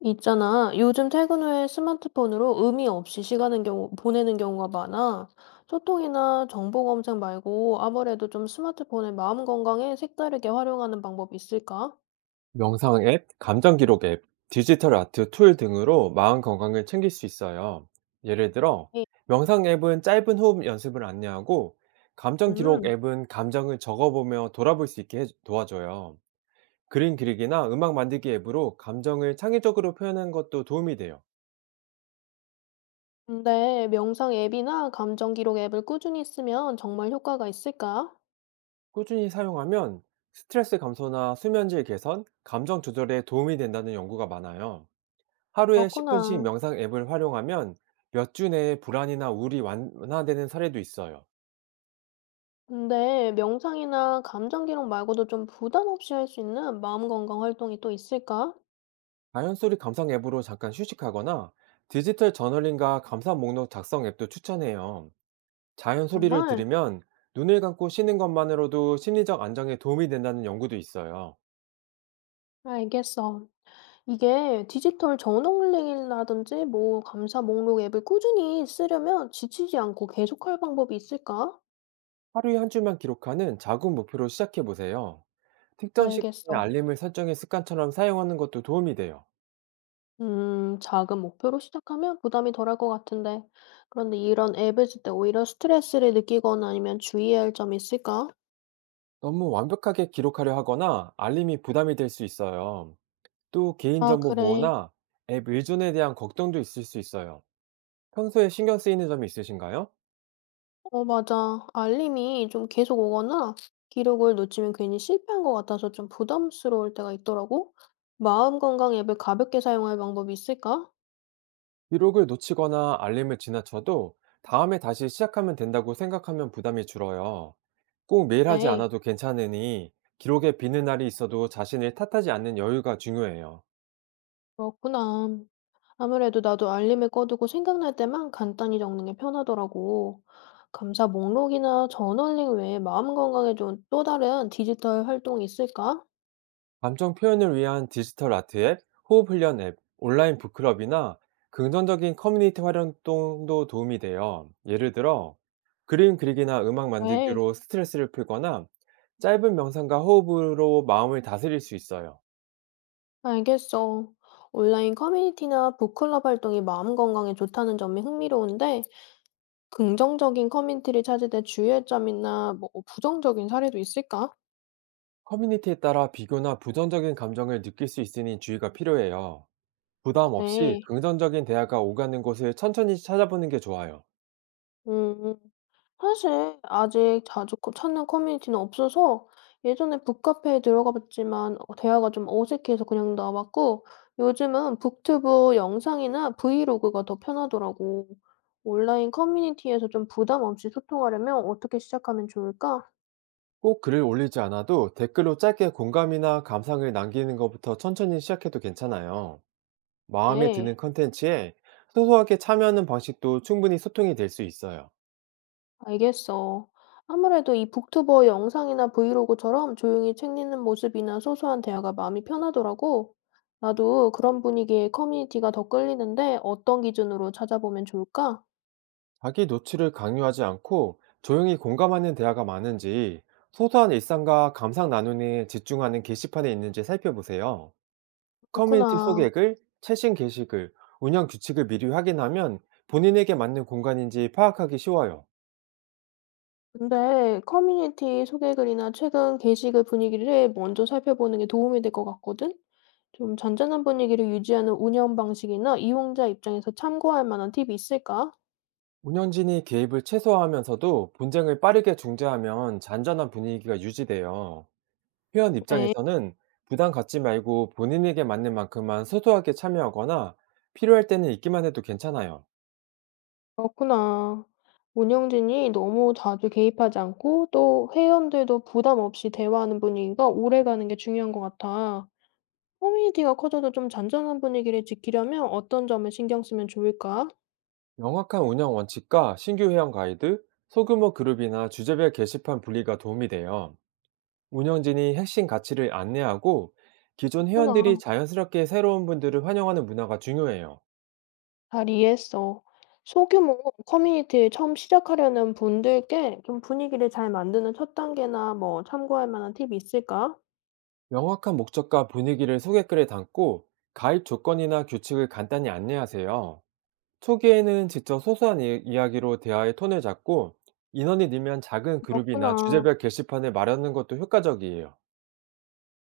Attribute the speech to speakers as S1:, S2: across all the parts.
S1: 있잖아. 요즘 퇴근 후에 스마트폰으로 의미 없이 보내는 경우가 많아. 소통이나 정보 검색 말고 아무래도 좀 스마트폰의 마음 건강에 색다르게 활용하는 방법이 있을까?
S2: 명상 앱, 감정 기록 앱, 디지털 아트 툴 등으로 마음 건강을 챙길 수 있어요. 예를 들어,
S1: 네,
S2: 명상 앱은 짧은 호흡 연습을 안내하고, 감정 기록
S1: 음.
S2: 앱은 감정을 적어보며 돌아볼 수 있게 도와줘요. 그림 그리기나 음악 만들기 앱으로 감정을 창의적으로 표현하는 것도 도움이 돼요.
S1: 근데 명상 앱이나 감정 기록 앱을 꾸준히 쓰면 정말 효과가 있을까?
S2: 꾸준히 사용하면 스트레스 감소나 수면질 개선, 감정 조절에 도움이 된다는 연구가 많아요. 하루에 10분씩
S1: 그렇구나.
S2: 명상 앱을 활용하면 몇 주 내에 불안이나 우울이 완화되는 사례도 있어요.
S1: 근데 명상이나 감정 기록 말고도 좀 부담 없이 할 수 있는 마음 건강 활동이 또 있을까?
S2: 자연 소리 감상 앱으로 잠깐 휴식하거나 디지털 저널링과 감상 목록 작성 앱도 추천해요. 자연 소리를
S1: 정말?
S2: 들으면 눈을 감고 쉬는 것만으로도 심리적 안정에 도움이 된다는 연구도 있어요.
S1: 알겠어. 이게 디지털 저널링이라든지 뭐 감사 목록 앱을 꾸준히 쓰려면 지치지 않고 계속할 방법이 있을까?
S2: 하루에 한 줄만 기록하는 작은 목표로 시작해 보세요. 특정 시간에
S1: 알겠어.
S2: 알림을 설정해 습관처럼 사용하는 것도 도움이 돼요.
S1: 작은 목표로 시작하면 부담이 덜할 것 같은데. 그런데 이런 앱을 쓸 때 오히려 스트레스를 느끼거나 아니면 주의해야 할 점이 있을까?
S2: 너무 완벽하게 기록하려 하거나 알림이 부담이 될 수 있어요. 또
S1: 아,
S2: 개인정보
S1: 그래.
S2: 보호나 앱 의존에 대한 걱정도 있을 수 있어요. 평소에 신경 쓰이는 점이 있으신가요?
S1: 어, 맞아. 알림이 좀 계속 오거나 기록을 놓치면 괜히 실패한 것 같아서 좀 부담스러울 때가 있더라고. 마음 건강 앱을 가볍게 사용할 방법이 있을까?
S2: 기록을 놓치거나 알림을 지나쳐도 다음에 다시 시작하면 된다고 생각하면 부담이 줄어요. 꼭 매일 하지
S1: 에이,
S2: 않아도 괜찮으니 기록에 비는 날이 있어도 자신을 탓하지 않는 여유가 중요해요.
S1: 그렇구나. 아무래도 나도 알림을 꺼두고 생각날 때만 간단히 적는 게 편하더라고. 감사 목록이나 저널링 외에 마음 건강에 좋은 또 다른 디지털 활동이 있을까?
S2: 감정 표현을 위한 디지털 아트 앱, 호흡 훈련 앱, 온라인 북클럽이나 긍정적인 커뮤니티 활동도 도움이 돼요. 예를 들어, 그림 그리기나 음악
S1: 네,
S2: 만들기로 스트레스를 풀거나 짧은 명상과 호흡으로 마음을 다스릴 수 있어요.
S1: 알겠어. 온라인 커뮤니티나 북클럽 활동이 마음 건강에 좋다는 점이 흥미로운데, 긍정적인 커뮤니티를 찾을 때 주의할 점이나 뭐 부정적인 사례도 있을까?
S2: 커뮤니티에 따라 비교나 부정적인 감정을 느낄 수 있으니 주의가 필요해요. 부담 없이
S1: 그래.
S2: 긍정적인 대화가 오가는 곳을 천천히 찾아보는 게 좋아요.
S1: 음. 사실 아직 찾는 커뮤니티는 없어서 예전에 북카페에 들어가 봤지만 어 대화가 좀 어색해서 그냥 나왔고 요즘은 북튜브 영상이나 브이로그가 더 편하더라고. 온라인 커뮤니티에서 좀 부담 없이 소통하려면 어떻게 시작하면 좋을까?
S2: 꼭 글을 올리지 않아도 댓글로 짧게 공감이나 감상을 남기는 것부터 천천히 시작해도 괜찮아요. 마음에
S1: 네.
S2: 드는 컨텐츠에 소소하게 참여하는 방식도 충분히 소통이 될 수 있어요.
S1: 알겠어. 아무래도 이 북튜버 영상이나 브이로그처럼 조용히 책 읽는 모습이나 소소한 대화가 마음이 편하더라고. 나도 그런 분위기에 커뮤니티가 더 끌리는데 어떤 기준으로 찾아보면 좋을까?
S2: 자기 노출을 강요하지 않고 조용히 공감하는 대화가 많은지 소소한 일상과 감상 나눔에 집중하는 게시판에 있는지 살펴보세요. 커뮤니티
S1: 그렇구나.
S2: 소개글, 최신 게시글, 운영 규칙을 미리 확인하면 본인에게 맞는 공간인지 파악하기 쉬워요.
S1: 근데 커뮤니티 소개글이나 최근 게시글 분위기를 먼저 살펴보는 게 도움이 될 것 같거든? 좀 잔잔한 분위기를 유지하는 운영 방식이나 이용자 입장에서 참고할 만한 팁이 있을까?
S2: 운영진이 개입을 최소화하면서도 분쟁을 빠르게 중재하면 잔잔한 분위기가 유지돼요. 회원
S1: 네.
S2: 입장에서는 부담 갖지 말고 본인에게 맞는 만큼만 소소하게 참여하거나 필요할 때는 있기만 해도 괜찮아요.
S1: 그렇구나. 운영진이 너무 자주 개입하지 않고 또 회원들도 부담 없이 대화하는 분위기가 오래가는 게 중요한 것 같아. 커뮤니티가 커져도 좀 잔잔한 분위기를 지키려면 어떤 점을 신경 쓰면 좋을까?
S2: 명확한 운영 원칙과 신규 회원 가이드, 소규모 그룹이나 주제별 게시판 분리가 도움이 돼요. 운영진이 핵심 가치를 안내하고 기존
S1: 그렇구나.
S2: 회원들이 자연스럽게 새로운 분들을 환영하는 문화가 중요해요.
S1: 잘 이해했어. 소규모 커뮤니티를 처음 시작하려는 분들께 좀 분위기를 잘 만드는 첫 단계나 뭐 참고할 만한 팁이 있을까?
S2: 명확한 목적과 분위기를 소개글에 담고 가입 조건이나 규칙을 간단히 안내하세요. 초기에는 직접 소소한 이야기로 대화의 톤을 잡고 인원이 늘면 작은 그룹이나
S1: 그렇구나.
S2: 주제별 게시판을 마련하는 것도 효과적이에요.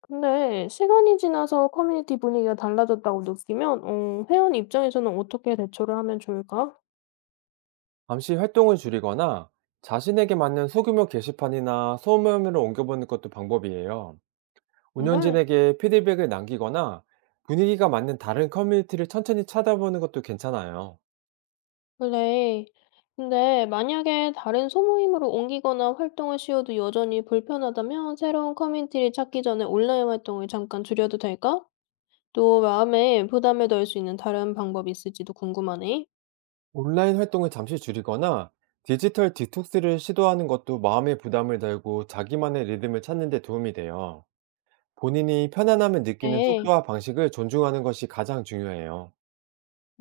S1: 근데 시간이 지나서 커뮤니티 분위기가 달라졌다고 느끼면 어 회원 입장에서는 어떻게 대처를 하면 좋을까?
S2: 잠시 활동을 줄이거나 자신에게 맞는 소규모 게시판이나 소모임으로 옮겨보는 것도 방법이에요.
S1: 정말?
S2: 운영진에게 피드백을 남기거나 분위기가 맞는 다른 커뮤니티를 천천히 찾아보는 것도 괜찮아요.
S1: 그래. 근데 만약에 다른 소모임으로 옮기거나 활동을 쉬어도 여전히 불편하다면 새로운 커뮤니티를 찾기 전에 온라인 활동을 잠깐 줄여도 될까? 또 마음에 부담을 덜 수 있는 다른 방법이 있을지도 궁금하네.
S2: 온라인 활동을 잠시 줄이거나 디지털 디톡스를 시도하는 것도 마음의 부담을 덜고 자기만의 리듬을 찾는 데 도움이 돼요. 본인이 편안함을 느끼는
S1: 네,
S2: 속도와 방식을 존중하는 것이 가장 중요해요.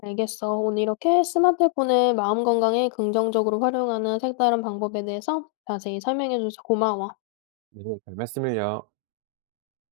S1: 알겠어. 오늘 이렇게 스마트폰을 마음 건강에 긍정적으로 활용하는 색다른 방법에 대해서 자세히 설명해줘서 고마워.
S2: 네, 별 말씀을요.